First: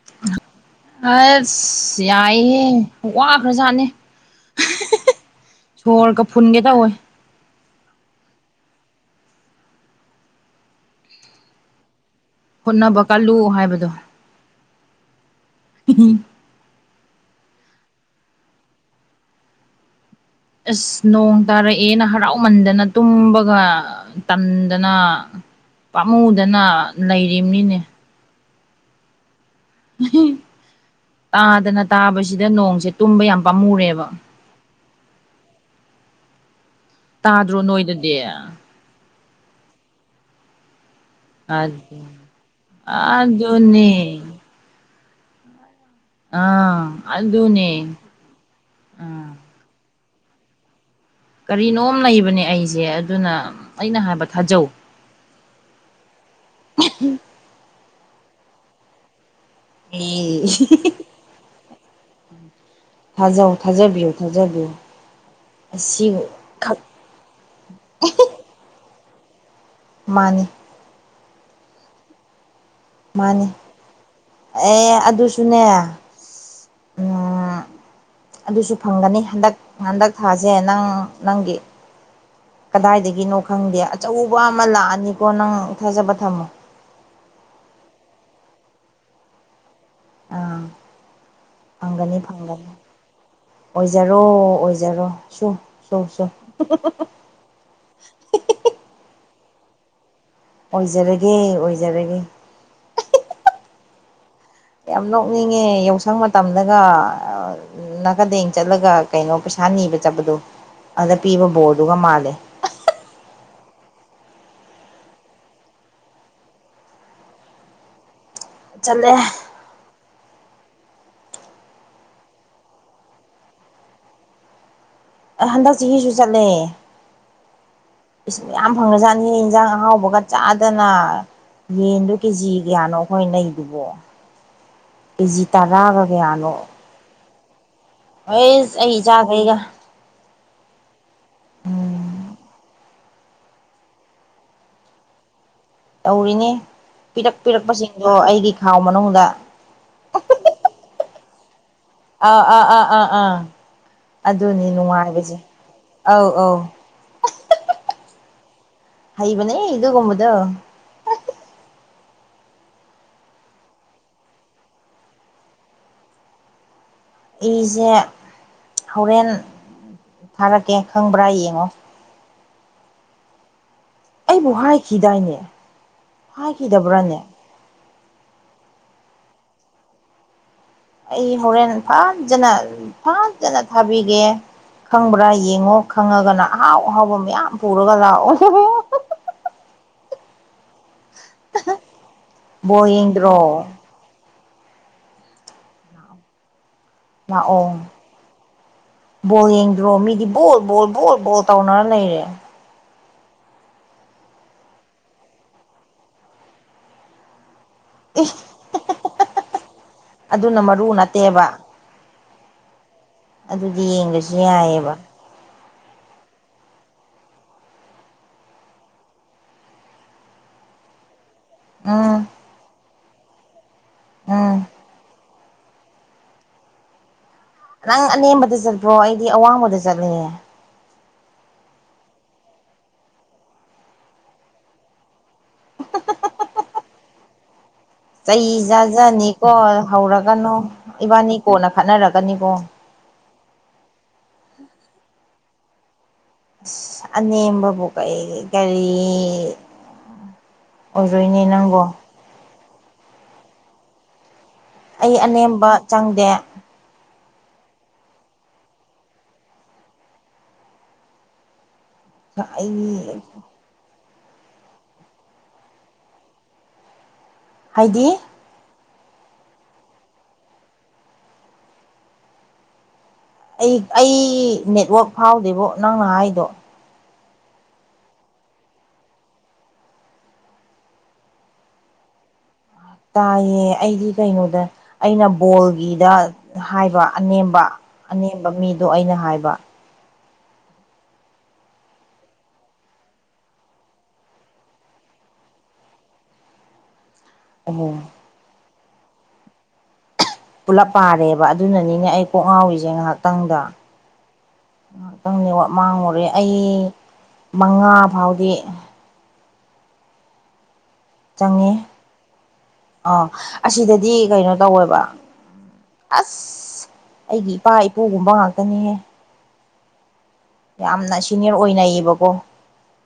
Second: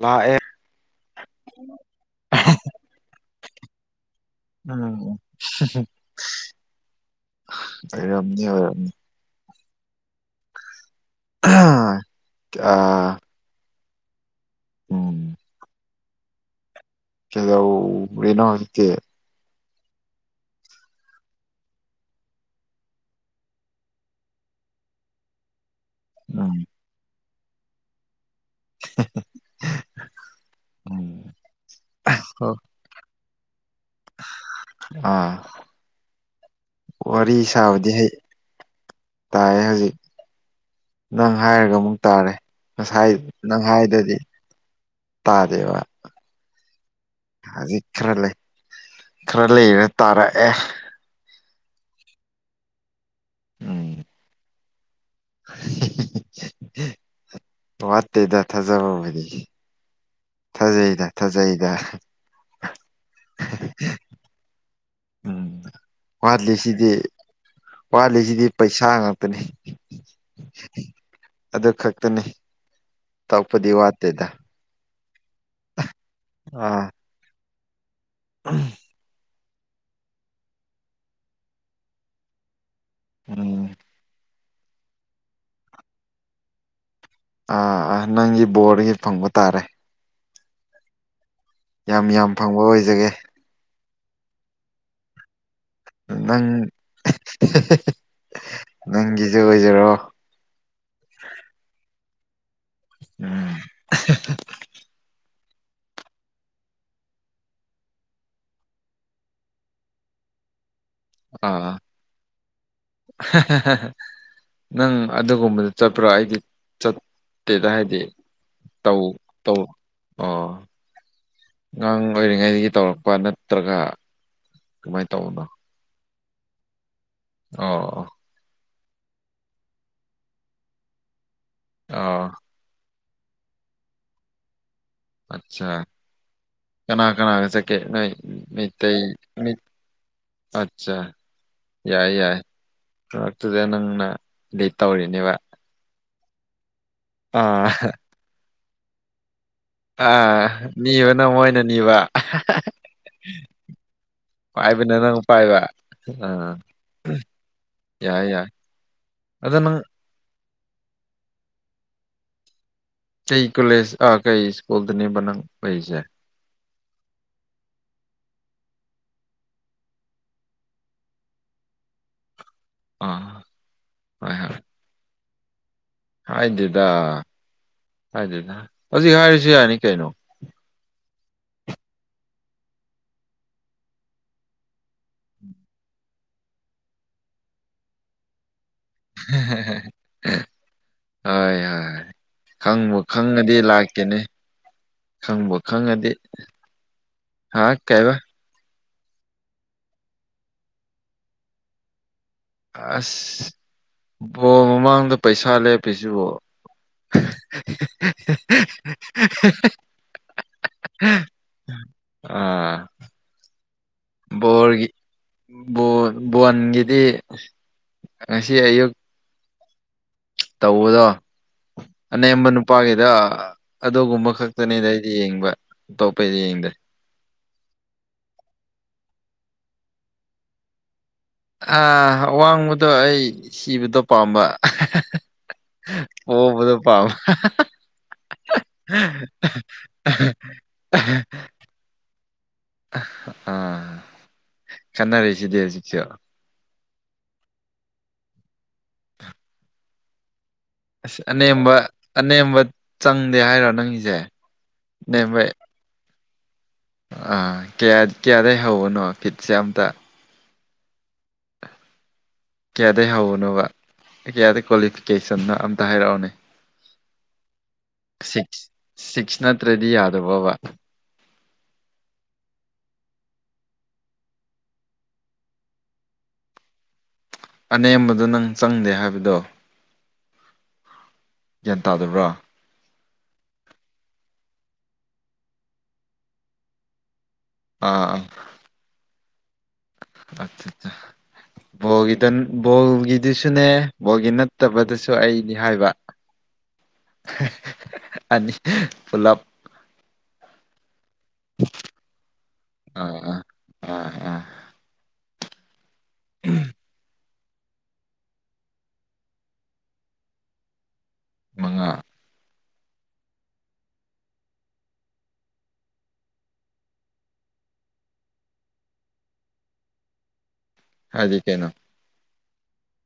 ꯂꯥꯛꯑꯦ ꯑꯁ ꯌꯥꯏꯍꯦ ꯋꯥꯕ꯭ꯔꯥꯖꯥꯠꯅꯤ ꯎꯝ ꯁꯣꯔꯒ ꯐꯨꯟꯒꯦ ꯇꯧꯋꯦ ꯔꯝꯅꯤ ꯑꯣꯏꯔꯝꯅꯤ ꯑ ꯍꯣꯠꯅꯕ ꯀꯜꯂꯨ ꯍꯥꯏꯕꯗꯣ ꯎꯝ ꯎꯝ [unintelligible] ꯑꯁ ꯅꯣꯡ ꯇꯥꯔꯛꯑꯦꯅ ꯍꯔꯥꯎꯃꯟꯗꯅ ꯇꯨꯝꯕꯒ ꯇꯟꯗꯅ ꯄꯥꯝꯃꯨꯗꯅ ꯎꯝ ꯂꯩꯔꯤꯕꯅꯤꯅꯦ [inaudible] ꯎꯝ ꯇꯥꯗꯅ ꯇꯥꯕꯁꯤꯗ ꯅꯣꯡꯁꯦ ꯇꯨꯝꯕ ꯌꯥꯝ ꯄꯥꯝꯃꯨꯔꯦꯕ ꯑꯥ ꯋꯥꯔꯤ ꯇꯥꯗ꯭ꯔꯣ ꯁꯥꯕꯗꯤ ꯍꯩ ꯅꯣꯏꯗꯗꯤ ꯇꯥꯏꯌꯦ ꯍꯧꯖꯤꯛ ꯅꯪ ꯍꯥꯏꯔꯒ ꯑꯗꯨ ꯑꯃꯨꯛ ꯇꯥꯔꯦ ꯉꯁꯥꯏ ꯅꯪ ꯍꯥꯏꯗꯗꯤ ꯑꯗꯨꯅꯦ ꯇꯥꯗꯦꯕ ꯑꯥ ꯑꯗꯨꯅꯦ ꯍꯧꯖꯤꯛ ꯈꯔ ꯂꯩ ꯑꯥ ꯈꯔ ꯂꯩꯔ ꯇꯥꯔꯛꯑꯦ ꯀꯔꯤꯅꯣꯝ ꯂꯩꯕꯅꯦ ꯑꯩꯁꯦ ꯑꯗꯨꯅ ꯑꯩꯅ ꯎꯝ ꯍꯥꯏꯕ ꯊꯥꯖꯧ ꯋꯥꯠꯇꯦꯗ ꯊꯥꯖꯕ ꯍꯥꯏꯗꯤ ꯑ ꯊꯥꯖꯩꯗ ꯊꯥꯖꯩꯗ ꯊꯥꯖ ꯊꯥꯖꯥꯕꯤꯌ ꯊꯥꯖꯥꯕꯤꯌ ꯎꯝ ꯋꯥꯠꯂꯤꯁꯤꯗꯤ ꯋꯥꯠꯂꯤꯁꯤꯗꯤ ꯄꯩꯁꯥ ꯉꯥꯛꯇꯅꯤ ꯃꯥꯅꯤ ꯑꯗꯨ ꯈꯛꯇꯅꯤ ꯃꯥꯅꯤ ꯇꯥꯛꯄꯗꯤ ꯋꯥꯠꯇꯦꯗ ꯑꯦ ꯑꯗꯨ ꯑꯗꯨ ꯁꯨꯟꯅꯌꯥ ꯑ ꯑꯗꯨꯁꯨ ꯐꯪꯒꯅꯤ ꯍꯟꯗꯛ ꯍꯟꯗꯛ ꯊꯥꯁꯦ ꯅꯪ ꯅꯪꯒꯤ ꯀꯗꯥꯏꯗꯒꯤꯅꯣ ꯎꯝ ꯈꯪꯗꯦ ꯑꯆꯧꯕ ꯑꯃ ꯂꯥꯛꯑꯅꯤꯀꯣ ꯅꯪ ꯊꯥꯖꯕ ꯊꯝꯃꯣ ꯑ ꯅꯪꯒꯤ ꯕꯣꯔꯗꯒꯤ ꯐꯪꯕ ꯇꯥꯔꯦ ꯑꯥ ꯌꯥꯝ ꯐꯪꯒꯅꯤ ꯌꯥꯝ ꯐꯪꯕ ꯐꯪꯒꯅꯤ ꯑꯣꯏꯖꯒꯦ ꯑꯣꯏꯖꯔꯣ ꯑꯣꯏꯖꯔꯣ ꯁꯨ ꯁꯨ ꯁꯨ ꯅꯪꯒꯤꯖꯨ ꯑꯣꯏꯖꯔꯣ ꯑꯣꯏꯖꯔꯒꯦ ꯑꯣꯏꯖꯔꯒꯦ ꯎꯝ [inaudible] ꯌꯥꯝ ꯅꯣꯛꯅꯤꯡꯉꯦ ꯌꯥꯎꯁꯪ ꯃꯇꯝꯗꯒ ꯅꯥꯀꯟꯗꯦꯡ ꯆꯠꯂꯒ ꯀꯩꯅꯣ ꯄꯩꯁꯥ ꯅꯤꯕ ꯆꯠꯄꯗꯣ ꯑꯗ ꯄꯤꯕ ꯑꯥ ꯕꯣꯔꯗꯨꯒ ꯃꯥꯜꯂꯦ [unintelligible] ꯅꯪ ꯑꯗꯨꯒꯨꯝꯕꯗ ꯆꯠꯄ꯭ꯔꯣ ꯑꯩꯗꯤ ꯆꯠꯇꯦꯗ ꯍꯥꯏꯗꯤ ꯇꯧ ꯆꯠꯂꯦ ꯇꯧ ꯑꯣ ꯅꯪ ꯑꯣꯏꯔꯤꯉꯩꯗꯒꯤ ꯇꯧꯔꯛꯄ ꯅꯠꯇ꯭ꯔꯒ ꯀꯃꯥꯏ ꯇꯧ ꯍꯟꯗꯛ ꯆꯍꯤꯁꯨ ꯆꯠꯂꯦ ꯑꯣ ꯏꯁ ꯃꯌꯥꯝ ꯐꯪꯒ꯭ꯔꯖꯥꯠꯅꯤ ꯏꯟꯖꯥꯡ ꯑꯍꯥꯎꯕꯒ ꯆꯥꯗꯅ ꯌꯦꯟꯗꯣ ꯑꯣ ꯀꯦꯖꯤ ꯀꯌꯥꯅꯣ ꯃꯣꯏ ꯂꯩꯗꯨꯕꯣ ꯀꯦꯖꯤ ꯑꯠꯆꯥ ꯇꯔꯥꯒ ꯀꯌꯥꯅꯣ ꯀꯅꯥ ꯀꯅꯥꯒ ꯆꯠꯀꯦ ꯅꯣꯏ ꯍꯩꯁ ꯑꯩ ꯃꯩꯇꯩ ꯏꯆꯥꯒꯩꯒ ꯃꯤꯠ ꯑꯠꯆꯥ ꯌꯥꯏ ꯌꯥꯏ ꯉꯍꯥꯛꯇꯨꯗ ꯅꯪꯅ ꯂꯤꯠ ꯇꯧꯔꯤꯅꯦꯕ ꯇꯧꯔꯤꯅꯦ ꯄꯤꯔꯛ ꯑꯥ ꯄꯤꯔꯛꯄꯁꯤꯡꯗꯣ ꯑꯩꯒꯤ ꯈꯥꯎ ꯃꯅꯨꯡꯗ ꯑ ꯅꯤꯕꯅ ꯃꯣꯏꯅ ꯅꯤꯕ ꯑꯥ ꯑꯥ ꯑꯥ ꯑꯥ ꯑꯥ ꯑꯗꯨꯅꯤ ꯄꯥꯏꯕꯅ ꯅꯪ ꯅꯨꯡꯉꯥꯏꯔꯤꯁꯦ ꯄꯥꯏꯕ ꯑꯎ ꯑꯥ ꯑꯎ ꯌꯥꯏ ꯌꯥꯏꯑ ꯍꯩꯕꯅꯦ ꯑꯗꯨꯒꯨꯝꯕꯗꯣ ꯀꯩ ꯀꯣꯂꯦꯖ ꯑꯥ ꯀꯩ ꯁ꯭ꯀꯨꯜꯗꯅꯦꯕ ꯅꯪ ꯂꯩꯁꯦ ꯑꯩꯁꯦ ꯍꯧꯔꯦꯟ ꯊꯥꯔꯛꯀꯦ ꯈꯪꯕ꯭ꯔꯥ ꯌꯦꯡꯉꯣ ꯑꯥ ꯍꯣꯏ ꯑꯩꯕꯨ ꯍꯣꯏ ꯍꯥꯏꯈꯤꯗꯥꯏꯅꯦ ꯍꯥꯏꯗꯦꯗ ꯍꯥꯏꯈꯤꯗꯕ꯭ꯔꯥꯅꯦ ꯍꯥꯏꯗꯦꯗ ꯍꯧꯖꯤꯛ ꯍꯥꯏꯔꯤꯁꯨ ꯌꯥꯅꯤ ꯀꯩꯅꯣ ꯑꯩ ꯍꯣꯔꯦꯟ ꯐꯥꯖꯅ ꯐꯥꯖꯅ ꯐꯥꯕꯤꯒꯦ ꯈꯪꯕ꯭ꯔꯥ ꯌꯦꯡꯉꯣ ꯈꯪꯉꯒꯅ ꯑꯍꯥꯎ ꯑꯍꯥꯎꯕ ꯃꯌꯥꯝ ꯄꯨꯔꯒ ꯂꯥꯛꯑꯣ [inaudible] ꯍꯣꯏ ꯍꯣꯏ ꯕꯣꯜ ꯈꯪꯕ ꯌꯦꯡꯗ꯭ꯔꯣ ꯈꯪꯉꯗꯤ ꯂꯥꯛ ꯀꯦꯅꯦ ꯈꯪꯕꯣ ꯈꯪꯉꯗꯤ ꯍꯥ ꯂꯥꯛꯑꯣ ꯀꯩꯕ ꯕꯣꯜ ꯌꯦꯡꯗ꯭ꯔꯣ ꯃꯤꯗꯤ ꯕꯣꯜ ꯕꯣꯜ ꯕꯣꯜ ꯕꯣꯜ ꯇꯧꯅꯔ ꯂꯩꯔꯦ ꯑꯁ ꯕꯣ ꯃꯃꯥꯡꯗ ꯄꯩꯁꯥ ꯂꯦꯞꯄꯤꯁꯤꯕꯣ ꯑꯗꯨꯅ ꯃꯔꯨ ꯅꯠꯇꯦꯕ ꯑꯥ ꯑꯗꯨꯗꯤ ꯌꯦꯡꯗ꯭ꯔꯁꯨ ꯕꯣꯜꯒꯤ ꯌꯥꯏꯕ ꯕꯣꯟꯒꯤꯗꯤ ꯉꯁꯤ ꯑꯌꯨꯛ ꯇꯧꯕꯗꯣ ꯎꯝ ꯑꯅꯦꯝꯕ ꯅꯨꯄꯥꯒꯤꯗ ꯑꯗꯨꯒꯨꯝꯕ ꯎꯝ ꯈꯛꯇꯅꯤꯗ ꯑꯩꯗꯤ ꯌꯦꯡꯕ ꯑꯇꯣꯞꯄꯩꯗꯤ ꯌꯦꯡꯗꯦ ꯅꯪ ꯑꯅꯦꯝꯕꯗ ꯆꯠꯄ꯭ꯔꯣ ꯑꯩꯗꯤ ꯑꯋꯥꯡꯕꯗ ꯆꯠꯂꯦ ꯑꯥ ꯋꯥꯡꯕꯗꯣ ꯑꯩ ꯁꯤꯕꯗꯣ ꯄꯥꯝꯕ ꯑꯣꯕꯗꯨ ꯄꯥꯝꯕ ꯆꯩ ꯆꯥꯖꯅꯤꯀꯣ ꯍꯧꯔꯒꯅꯨ ꯏꯕꯥꯅꯤ ꯀꯣꯟꯅ ꯈꯠꯅꯔꯒꯅꯤꯀꯣ ꯑꯥ ꯈꯟꯅꯔꯁꯤꯗꯤ ꯍꯧꯖꯤꯛꯁꯨ ꯑꯁ ꯑꯅꯦꯝꯕꯕꯨ ꯀꯩ ꯀꯔꯤ ꯑꯣꯏꯔꯣꯏꯅꯦ ꯑꯅꯦꯝꯕ ꯅꯪꯕꯣ ꯑꯅꯦꯝꯕ ꯆꯪꯗꯦ ꯍꯥꯏꯔꯣ ꯅꯪꯒꯤꯁꯦ ꯑꯩ ꯑꯅꯦꯝꯕ ꯆꯪꯗꯦ ꯑꯥ ꯀꯌꯥ ꯀꯌꯥꯗꯩ ꯍꯧꯕꯅꯣ ꯀꯤꯠꯁꯦ ꯑꯝꯇ ꯑꯩ ꯀꯌꯥꯗꯒꯤ ꯍꯧꯕꯅꯣꯕ ꯀꯌꯥꯗꯩ ꯀ꯭ꯋꯥꯂꯤꯐꯤꯀꯦꯁꯟꯅꯣ ꯑꯝꯇ ꯍꯥꯏꯔꯛꯑꯣꯅꯦ ꯍꯥꯏꯗꯤ ꯁꯤꯛꯁ ꯁꯤꯛꯁ ꯅꯠꯇ꯭ꯔꯗꯤ ꯌꯥꯗꯕꯕ ꯑꯩ ꯑꯩ ꯅꯦꯠꯋꯥꯛ ꯐꯥꯎꯗꯦꯕꯣ ꯅꯪ ꯅ ꯍꯥꯏꯗꯣ ꯑꯅꯦꯝꯕꯗꯣ ꯅꯪ ꯆꯪꯗꯦ ꯍꯥꯏꯕꯗꯣ ꯒ꯭ꯌꯥꯟ ꯇꯥꯗꯕ꯭ꯔꯣ ꯇꯥꯏꯌꯦ ꯑꯩꯗꯤ ꯀꯩꯅꯣꯗ ꯑꯩꯅ ꯕꯣꯜꯒꯤꯗ ꯍꯥꯏꯕ ꯑꯅꯦꯝꯕ ꯑꯥ ꯑꯅꯦꯝꯕ ꯃꯤꯗꯣ ꯑꯩꯅ ꯍꯥꯏꯕ ꯑꯆꯠ ꯆꯥ ꯕꯣꯜꯒꯤꯗꯨ ꯕꯣꯜꯒꯤꯗꯨꯁꯨꯅꯦ ꯕꯣꯜꯒꯤ ꯅꯠꯇꯕꯗꯁꯨ ꯑꯩꯅꯤ ꯍꯥꯏꯕ [inaudible] ꯍꯦ ꯎꯍꯨꯝ ꯑꯗꯤ ꯄꯨꯂꯞ ꯄꯨꯜꯂꯞ ꯄꯥꯔꯦꯕ ꯑꯗꯨꯅꯅꯤꯅꯦ ꯑꯩ ꯀꯣꯛ ꯉꯥꯎꯔꯤꯖꯦ ꯑꯥ ꯑꯥ ꯉꯥꯏꯍꯥꯛꯇꯪꯗ ꯑꯥ ꯑꯥ ꯉꯥꯍꯥꯛꯇꯪ ꯅꯦꯠꯋꯥꯛ ꯃꯥꯡꯉꯨꯔꯦ ꯑꯩ ꯃꯉꯥ ꯐꯥꯎꯗꯤ ꯆꯪꯉꯦ ꯃꯉꯥ ꯑ ꯑꯁꯤꯗꯗꯤ ꯀꯩꯅꯣ ꯇꯧꯋꯦꯕ ꯑꯁ ꯑꯩꯒꯤ ꯏꯄꯥ ꯏꯄꯨꯒꯨꯝꯕ ꯉꯥꯛꯇꯅꯤꯅꯦ ꯌꯥꯝꯅ ꯍꯥꯏꯗꯤ ꯁꯤꯅꯤꯌꯔ ꯀꯩꯅꯣ ꯑꯣꯏꯅꯩꯕꯀꯣ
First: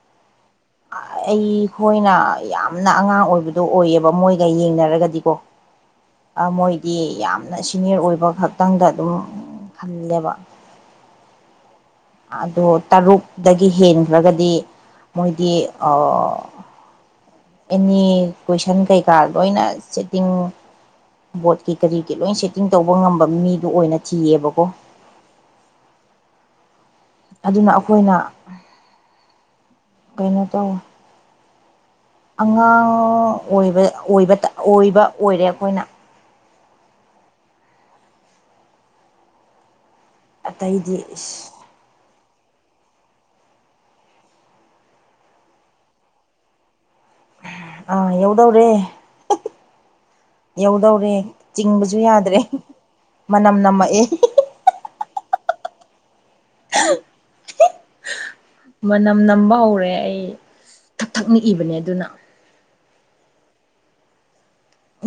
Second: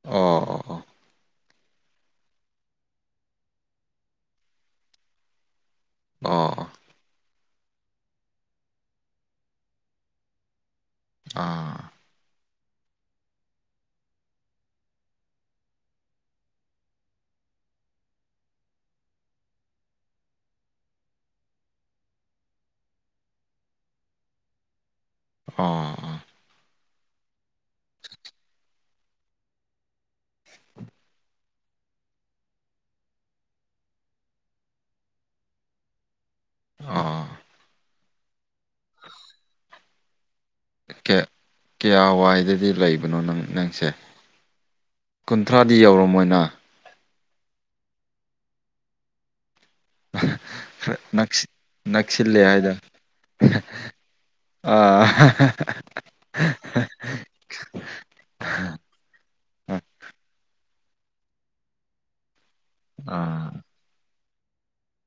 ꯑꯣ ꯑꯣ ꯑ ꯑꯩꯈꯣꯏꯅ ꯌꯥꯝꯅ ꯑꯉꯥꯡ ꯑꯣꯏꯕꯗꯣ ꯑꯣꯏꯌꯦꯕ ꯃꯣꯏꯒ ꯌꯦꯡꯅꯔꯒꯗꯤꯀꯣ ꯑꯣ ꯃꯣꯏꯗꯤ ꯌꯥꯝꯅ ꯁꯤꯅꯤꯌꯔ ꯑꯣꯏꯕ ꯈꯛꯇꯪꯗ ꯑꯗꯨꯝ ꯈꯜꯂꯦꯕ ꯑꯥ ꯑꯗꯣ ꯇꯔꯨꯛꯇꯒꯤ ꯍꯦꯟꯈ꯭ꯔꯒꯗꯤ ꯃꯣꯏꯗꯤ ꯑ ꯑꯦꯅꯤ ꯀꯣꯏꯁꯟ ꯀꯩꯀꯥ ꯂꯣꯏꯅ ꯁꯦꯠꯇꯤꯡ ꯕꯣꯠꯀꯤ ꯀꯔꯤꯒꯤ ꯂꯣꯏ ꯆꯦꯀꯤꯡ ꯇꯧꯕ ꯉꯝꯕ ꯃꯤꯗꯨ ꯑꯣꯏꯅ ꯊꯤꯌꯦꯕꯀꯣ ꯑꯣ ꯑꯗꯨꯅ ꯑꯩꯈꯣꯏꯅ ꯀꯩꯅꯣ ꯇꯧꯋ ꯑꯉꯥꯡ ꯑꯣꯏꯕ ꯑꯣꯏꯕꯇ ꯑꯣꯏꯕ ꯑꯣꯏꯔꯦ ꯑꯩꯈꯣꯏꯅ ꯑꯝ [inaudible] ꯑꯇꯩꯗꯤ ꯀꯌꯥ ꯏꯁ ꯀꯌꯥ ꯋꯥꯏꯗꯗꯤ ꯂꯩꯕꯅꯣ ꯅꯪ ꯅꯪꯁꯦ ꯀꯨꯟꯊ꯭ꯔꯥꯗꯤ ꯌꯧꯔꯝꯃꯣꯏꯅꯥ ꯑꯥ ꯌꯎꯗꯧꯔꯦ ꯈꯔ ꯌꯧꯗꯧꯔꯦ ꯅꯛꯁꯤ ꯆꯤꯡꯕꯁꯨ ꯌꯥꯗ꯭ꯔꯦ ꯅꯛꯁꯤꯜꯂꯦ ꯍꯥꯏꯗ ꯃꯅꯝ ꯅꯝꯃꯛꯑꯦ ꯑꯥ [unintelligible] ꯃꯅꯝ ꯅꯝꯕ ꯍꯧꯔꯦ ꯑꯩ ꯊꯛ ꯊꯛ ꯅꯤꯛꯏꯕꯅꯦ ꯑꯗꯨꯅ ꯑꯥ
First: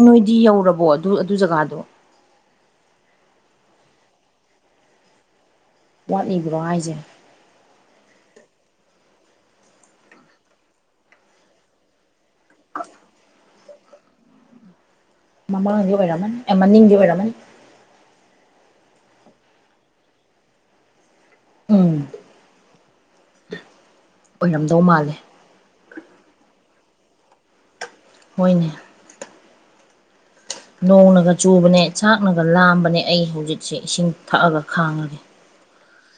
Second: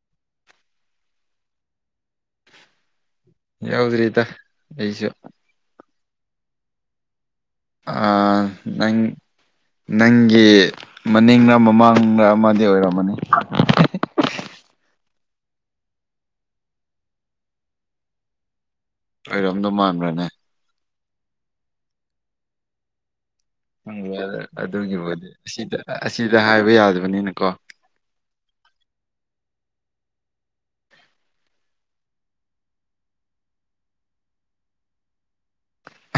ꯅꯣꯏꯗꯤ ꯌꯧꯔꯕꯣ ꯑꯗꯨ ꯑꯗꯨ ꯖꯒꯥꯗꯣ ꯌꯥꯎꯗ꯭ꯔꯤꯗ ꯑꯩꯁꯨ ꯋꯥꯠꯂꯤꯕ꯭ꯔꯣ ꯍꯥꯏꯖꯦ ꯑꯥ ꯅꯪ ꯅꯪꯒꯤ ꯃꯅꯤꯡꯂ ꯃꯃꯥꯡꯂ ꯑꯃꯗꯤ ꯑꯣꯏꯔꯃꯅꯤ ꯃꯃꯥꯡꯒꯤ ꯑꯣꯏꯔꯃꯟ ꯑꯦ ꯃꯅꯤꯡꯒꯤ ꯑꯣꯏꯔꯝꯃꯟ ꯑꯩꯔꯣꯝꯗꯣ ꯃꯥꯟꯕ꯭ꯔꯅꯦ ꯑꯝ ꯍꯪ ꯑꯣꯏꯔꯝꯗꯧ ꯃꯥꯜꯂꯦ ꯑꯗꯨꯒꯤꯕꯨꯗꯤ ꯑꯁꯤꯗ ꯑꯁꯤꯗ ꯍꯥꯏꯕ ꯌꯥꯗꯕꯅꯤꯅꯀꯣ ꯃꯣꯏꯅꯤ ꯅꯣꯡꯅꯒ ꯆꯨꯕꯅꯦ ꯆꯥꯛꯅꯒ ꯂꯥꯝꯕꯅꯦ ꯑꯩ ꯍꯧꯖꯤꯛꯁꯦ ꯏꯁꯤꯡ ꯊꯛꯑꯒ ꯈꯥꯡꯉꯒꯦ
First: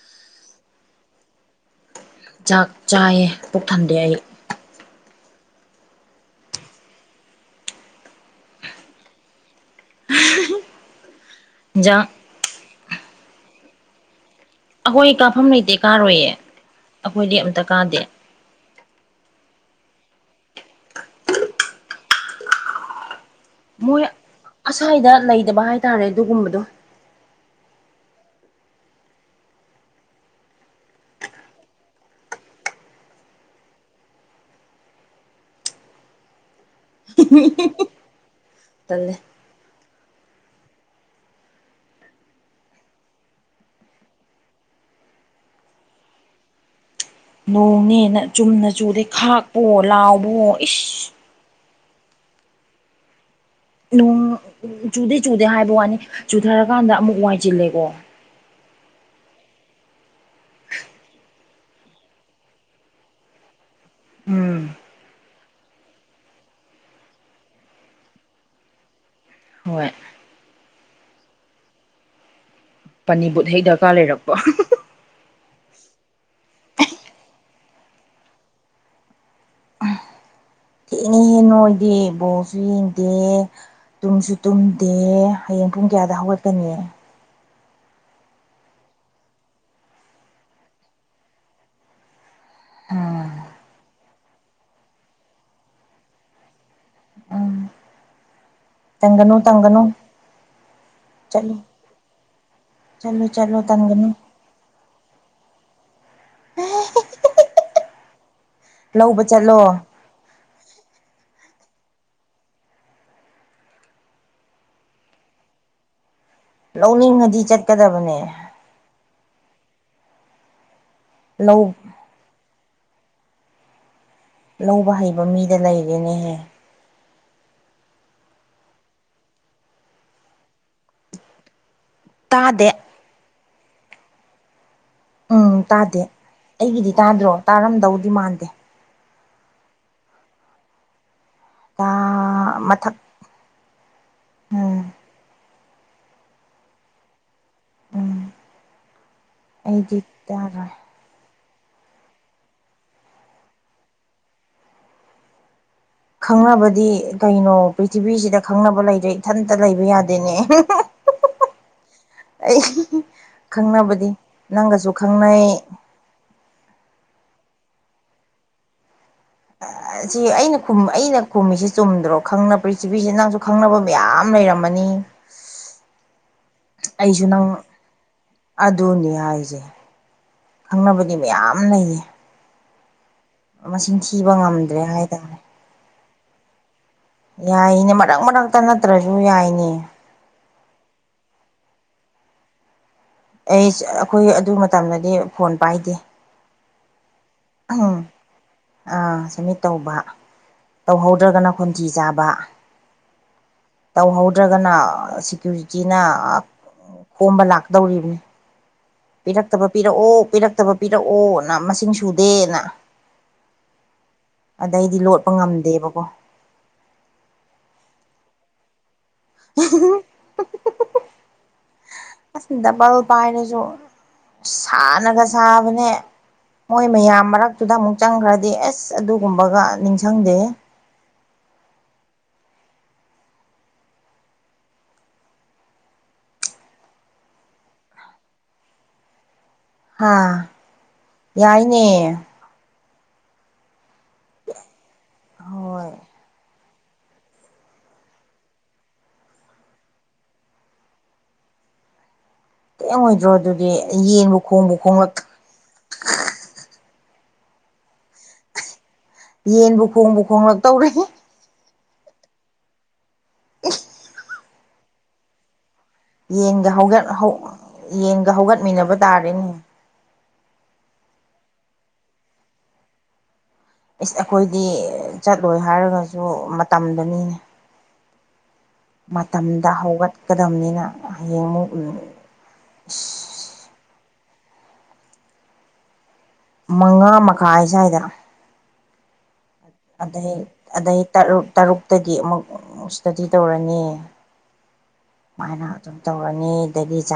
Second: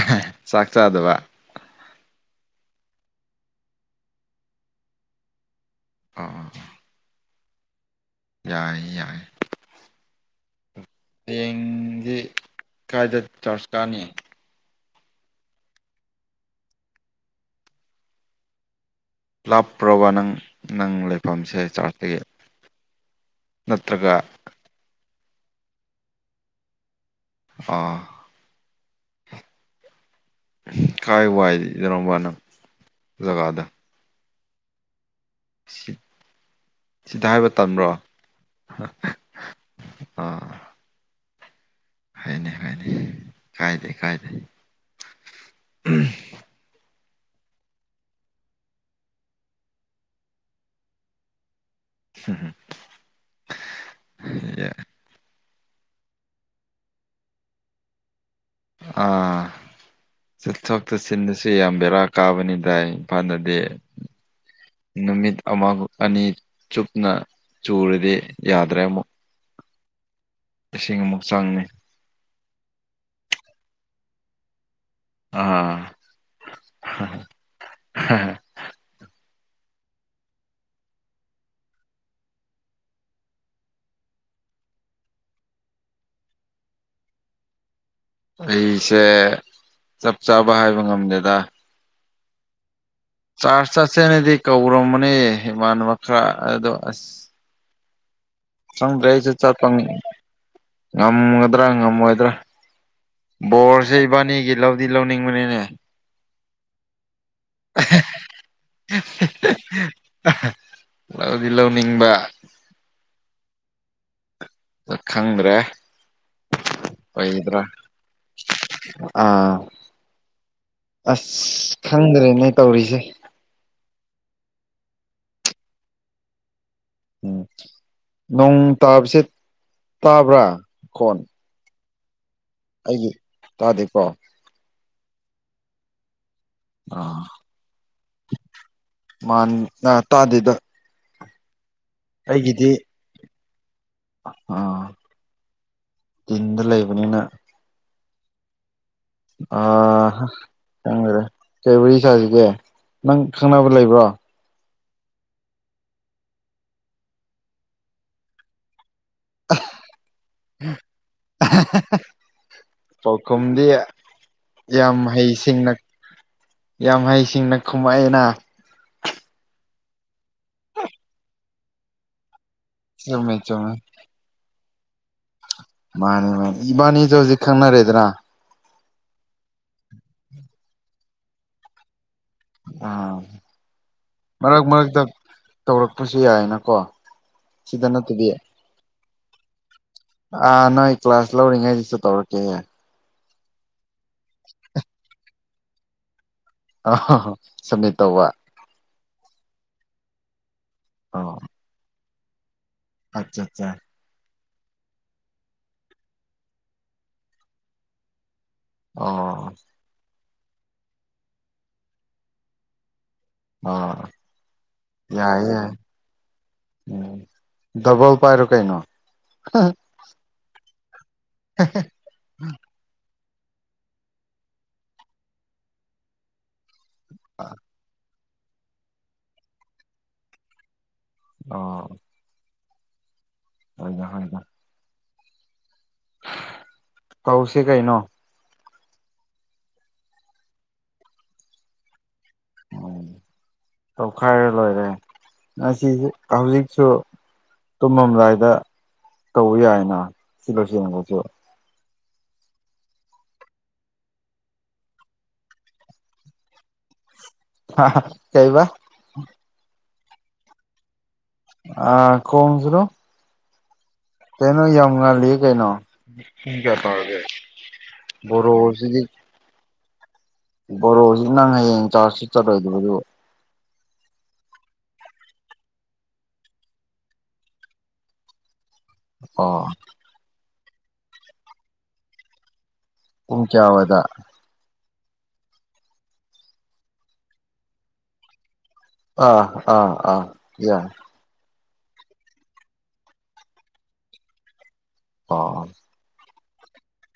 ꯍꯦ ꯆꯥꯛ ꯆꯥꯗꯕ ꯆꯥꯛ ꯆꯥꯏꯌꯦ ꯄꯨꯛ ꯊꯟꯗꯦ ꯑꯩ ꯑꯥ ꯑ ꯌꯥꯏ ꯌꯥꯏ ꯇꯦꯡ ꯍꯤꯟꯖꯥꯡ ꯁꯤ ꯀꯥꯏꯗ ꯆꯥꯔꯖ ꯀꯥꯅꯤ ꯑꯩꯈꯣꯏ ꯀꯥꯐꯝ ꯂꯩꯇꯦ ꯀꯥꯔꯣꯏꯌꯦ ꯑꯩꯈꯣꯏꯗꯤ ꯑꯃꯝꯇ ꯀꯥꯗꯦ ꯂꯥꯞꯄ꯭ꯔꯣꯕ ꯅꯪ ꯅꯪ ꯂꯩꯐꯝꯁꯦ ꯆꯥꯔꯇꯒꯤ ꯃꯣꯏ ꯑꯁꯥꯏꯗ ꯂꯩꯗꯕ ꯍꯥꯏꯇꯥꯔꯦ ꯑꯗꯨꯒꯨꯝꯕꯗꯣ ꯑꯥ ꯀꯥꯏꯋꯥꯏꯗꯅꯣꯕ ꯅꯪ ꯖꯒꯥꯗꯣ ꯁꯤ ꯁꯤꯗ ꯍꯥꯏꯕ ꯇꯟꯕ꯭ꯔꯣ ꯇꯜꯂꯦ ꯑ ꯍꯥꯏꯅꯤ ꯍꯥꯏꯅꯤ ꯀꯥꯏꯗꯦ ꯀꯥꯏꯗꯦ ꯅꯣꯡꯅꯦꯅ ꯆꯨꯝꯅ ꯆꯨꯗꯦ ꯈꯥꯛꯄꯣ ꯂꯥꯎꯕꯣ ꯏꯁ [inaudible] ꯅꯣꯡ ꯆꯨꯗꯦ ꯆꯨꯗꯦ ꯍꯥꯏꯕ ꯋꯥꯅꯤ ꯆꯨꯊꯔꯀꯥꯟꯗ ꯑꯃꯨꯛ ꯋꯥꯏꯁꯤꯜꯂꯦꯀꯣ ꯑꯥ ꯆꯊꯣꯛꯇꯠꯁꯤꯟꯗꯁꯨ ꯌꯥꯝ ꯕꯦꯔꯥ ꯀꯥꯕꯅꯤ ꯗꯏ ꯏꯝꯐꯥꯜꯗꯗꯤ ꯎꯝ ꯅꯨꯃꯤꯠ ꯑꯃꯒ ꯑꯅꯤ ꯆꯨꯞꯅ ꯆꯨꯔꯗꯤ ꯌꯥꯗ꯭ꯔꯦ ꯑꯃꯨꯛ ꯍꯣꯏ ꯂꯤꯁꯤꯡ ꯑꯃꯨꯛ ꯆꯥꯡꯅꯤ ꯄꯅꯤꯕꯨꯠ ꯍꯩ ꯗꯔꯀꯥꯔ ꯂꯩꯔꯛꯄ ꯑꯥ ꯊꯦꯡꯉꯍꯦ ꯅꯣꯏꯗꯤ ꯕꯣꯁꯨ ꯌꯦꯡꯗꯦ ꯇꯨꯝꯁꯨ ꯇꯨꯝꯗꯦ ꯍꯌꯦꯡ ꯄꯨꯡ ꯀꯌꯥꯗ ꯍꯧꯒꯠꯀꯅꯤ ꯑꯩꯁꯦ ꯆꯞ ꯆꯥꯕ ꯍꯥꯏꯕ ꯉꯝꯗꯦꯗ ꯑꯝ ꯆꯥꯔꯖ ꯆꯠꯁꯦꯅꯗꯤ ꯀꯧꯔꯝꯕꯅꯦ ꯏꯃꯥꯟꯅꯕ ꯈꯔ ꯑꯗꯣ ꯑꯁ ꯎꯝ ꯆꯪꯗ꯭ꯔꯦ ꯑꯩꯁꯨ ꯇꯟꯒꯅꯨ ꯆꯠꯄ ꯇꯟꯒꯅꯨ ꯆꯠꯂꯨ ꯉꯝꯒꯗ꯭ꯔꯥ ꯉꯝꯃꯣꯏꯗ꯭ꯔꯥ ꯆꯠꯂꯨ ꯆꯠꯂꯨ ꯕꯣꯔꯁꯦ ꯇꯟꯒꯅꯨ ꯏꯕꯥꯅꯤꯒꯤ ꯂꯧꯗꯤ ꯂꯧꯅꯤꯡꯕꯅꯤꯅꯦ [inaudible] ꯂꯧꯕ ꯆꯠꯂꯣ ꯂꯧꯗꯤ ꯂꯧꯅꯤꯡꯕ ꯈꯪꯗ꯭ꯔꯦ ꯂꯧꯅꯤꯡꯉꯗꯤ ꯑꯣꯏꯒꯗ꯭ꯔꯥ ꯆꯠꯀꯗꯕꯅꯦ ꯑꯥ ꯑꯁ ꯂꯧ ꯈꯪꯗ꯭ꯔꯦꯅꯦ ꯇꯧꯔꯤꯁꯦ ꯂꯧꯕ ꯍꯩꯕ ꯃꯤꯗ ꯂꯩꯔꯦꯅꯦꯍꯦ ꯎꯝ ꯅꯣꯡ ꯇꯥꯕꯁꯦ ꯇꯥꯕ꯭ꯔꯥ ꯀꯣꯟ ꯇꯥꯗꯦ ꯑꯩꯒꯤ ꯇꯥꯗꯦꯀꯣ ꯎꯝ ꯇꯥꯗꯦ ꯑꯩꯒꯤꯗꯤ ꯑꯥ ꯇꯥꯗ꯭ꯔꯣ ꯇꯥꯔꯝꯗꯧꯗꯤ ꯃꯥꯟꯗꯦ ꯃꯥ ꯅꯥ ꯇꯥꯗꯦꯗ ꯇꯥ ꯑꯩꯒꯤꯗꯤ ꯃꯊꯛ ꯑꯥ ꯎꯝ ꯇꯤꯟꯗ ꯂꯩꯕꯅꯤꯅ ꯎꯝ ꯪꯑ ꯑꯩꯗꯤ ꯍꯥ ꯇꯥꯔꯣꯏ ꯈꯪꯗꯦꯗ ꯀꯩ ꯔꯤ ꯁꯥꯁꯤꯒꯦ ꯅꯪ ꯈꯪꯅꯕ ꯂꯩꯕ꯭ꯔꯣ ꯈꯪꯅꯕꯗꯤ ꯀꯩꯅꯣ ꯄ꯭ꯔꯤꯊꯤꯕꯤꯁꯤꯗ ꯈꯪꯅꯕ ꯂꯩꯔꯦ ꯏꯊꯟꯇ ꯂꯩꯕ ꯌꯥꯗꯦꯅꯦ ꯑꯩ ꯄꯥꯎꯈꯨꯝꯗꯤ ꯈꯪꯅꯕꯗꯤ ꯅꯪꯒꯁꯨ ꯌꯥꯝ ꯈꯪꯅꯩ ꯍꯩꯁꯤꯡꯅ ꯌꯥꯝ ꯍꯩꯁꯤꯡꯅ ꯈꯨꯃꯛꯑꯦꯅ ꯁꯤ ꯑꯩꯅ ꯑꯩꯅ ꯈꯨꯝꯃꯤꯁꯤ ꯆꯨꯝꯗ꯭ꯔꯣ ꯈꯪꯅꯕ ꯄ꯭ꯔꯤꯊꯤꯕꯤꯁꯤ ꯆꯨꯝꯃꯦ ꯅꯪꯁꯨ ꯆꯨꯝꯃꯦ ꯈꯪꯅꯕ ꯃꯌꯥꯝ ꯂꯩꯔꯝꯃꯅꯤ ꯃꯥꯅꯦ ꯃꯥꯅꯦ ꯏꯕꯅꯤꯖ ꯍꯧꯖꯤꯛ ꯈꯪꯅꯔꯦꯗ꯭ꯔꯥ ꯑꯗꯨꯅꯦ ꯍꯥꯏꯁꯦ ꯈꯪꯅꯕꯗꯤ ꯃꯌꯥꯝ ꯂꯩꯌꯦ ꯑꯥ ꯃꯁꯤꯡ ꯊꯤꯕ ꯃꯔꯛ ꯉꯝꯗ꯭ꯔꯦ ꯃꯔꯛꯇ ꯍꯥꯏꯗ ꯇꯧꯔꯛꯄꯁꯨ ꯌꯥꯏꯅꯀꯣ ꯁꯤꯗ ꯌꯥꯏꯅꯦ ꯃꯔꯛ ꯅꯠꯇꯕꯤ ꯃꯔꯛꯇ ꯅꯠꯇ꯭ꯔꯁꯨ ꯌꯥꯏꯅꯦ ꯑꯥ ꯅꯣꯏ ꯀ꯭ꯂꯥꯁ ꯂꯧꯔꯤꯉꯩꯁꯤꯁꯨ ꯇꯧꯔꯛꯀꯦꯍꯦ ꯑꯩ ꯑꯩꯈꯣꯏ ꯑꯗꯨ ꯃꯇꯝꯗꯗꯤ ꯐꯣꯟ ꯄꯥꯏꯗꯦ ꯑ ꯍ ꯁꯃꯤꯇ ꯇꯧꯕ ꯑꯥ ꯁꯝꯃꯤꯠ ꯇꯧꯕ ꯇꯧꯍꯧꯗ꯭ꯔꯒꯅ ꯈꯣꯟꯊꯤ ꯆꯥꯕ ꯑꯆꯥ ꯑꯆꯥ ꯇꯧꯍꯧꯗ꯭ꯔꯒꯅ ꯁꯤꯀ꯭ꯌꯨꯔꯤꯇꯤꯅ ꯈꯣꯝꯕ ꯂꯥꯛꯗꯧꯔꯤꯕꯅꯤ ꯑꯣ ꯄꯤꯔꯛꯇꯕ ꯄꯤꯔꯛꯑꯣ ꯄꯤꯔꯛꯇꯕ ꯄꯤꯔꯛꯑꯣꯅ ꯃꯁꯤꯡ ꯁꯨꯗꯦꯅ ꯑꯣ ꯑꯗꯩꯗꯤ ꯂꯣꯠꯄ ꯉꯝꯗꯦꯕꯀꯣ ꯎꯝ ꯗꯕꯜ ꯄꯥꯏꯔꯣ ꯀꯩꯅꯣ [unintelligible] [unintelligible] ꯑꯁ ꯗꯕꯜ ꯄꯥꯏꯔꯁꯨ ꯁꯥꯅꯒ ꯁꯥꯕꯅꯦ ꯃꯣꯏ ꯃꯌꯥꯝ ꯃꯔꯛꯇꯨꯗ ꯑꯃꯨꯛ ꯆꯪꯈ꯭ꯔꯗꯤ ꯑꯦꯁ ꯑꯗꯨꯒꯨꯝꯕꯒ ꯅꯤꯡꯁꯪꯗꯦꯍꯦ ꯑꯣ [unintelligible] ꯀꯧꯁꯤ ꯀꯥꯏꯅꯣ ꯍꯥꯥ ꯌꯥꯏꯅꯦ ꯇꯧꯈꯥꯏꯔꯦ ꯂꯣꯏꯔꯦ ꯉꯁꯤ ꯍꯣꯏ ꯍꯧꯖꯤꯛꯁꯨ ꯇꯨꯝꯃꯝꯗꯥꯏꯗ ꯇꯧꯕ ꯌꯥꯏꯅ ꯁꯤ ꯂꯣꯏꯁꯤꯁꯤꯡꯕꯁꯨ ꯊꯦꯡ ꯑꯣꯏꯗ꯭ꯔꯣ ꯑꯗꯨꯗꯤ ꯌꯦꯟꯕꯨ ꯈꯣꯡꯕꯨ ꯈꯣꯡꯂꯛ ꯍꯥ ꯀꯩꯕꯥ ꯌꯦꯟꯕꯨ ꯈꯣꯡꯕꯨ ꯈꯣꯡꯂꯛꯇꯧꯔꯦ ꯑ ꯈꯣꯡꯖꯅꯨ ꯀꯩꯅꯣ ꯌꯥꯝ ꯉꯜꯂꯤ ꯀꯩꯅꯣ ꯌꯦꯟꯒ ꯀꯌꯥ ꯍꯧꯒꯠ ꯇꯧꯔꯒꯦ ꯕꯣꯔꯣꯁꯤꯗꯤ ꯐꯔꯦꯅꯤ [inaudible] ꯏꯁ ꯑꯩꯈꯣꯏꯗꯤ ꯆꯠꯂꯣꯏ ꯍꯥꯏꯔꯒꯁꯨ ꯃꯇꯝꯗꯅꯤꯅꯦ [inaudible] ꯑꯣ ꯃꯇꯝꯗ ꯍꯧꯒꯠꯀꯗꯕꯅꯤꯅ ꯍꯌꯦꯡ ꯑꯃꯨꯛ ꯏꯁ ꯄꯨꯡ ꯀꯌꯥ ꯋꯥꯏꯗ ꯃꯉꯥ ꯃꯈꯥꯏ ꯁ꯭ꯋꯥꯏꯗꯅ ꯑ ꯑꯥ ꯑꯥ ꯌꯥ ꯨꯇꯔꯨꯛꯇꯒꯤ ꯑꯃꯨꯛ ꯏꯁ꯭ꯇꯗꯤ ꯇꯧꯔꯅꯤ ꯑꯣ ꯁꯨꯃꯥꯏꯅ ꯑꯗꯨ ꯇꯧꯔꯅꯤ ꯑꯗꯒꯤ ꯆ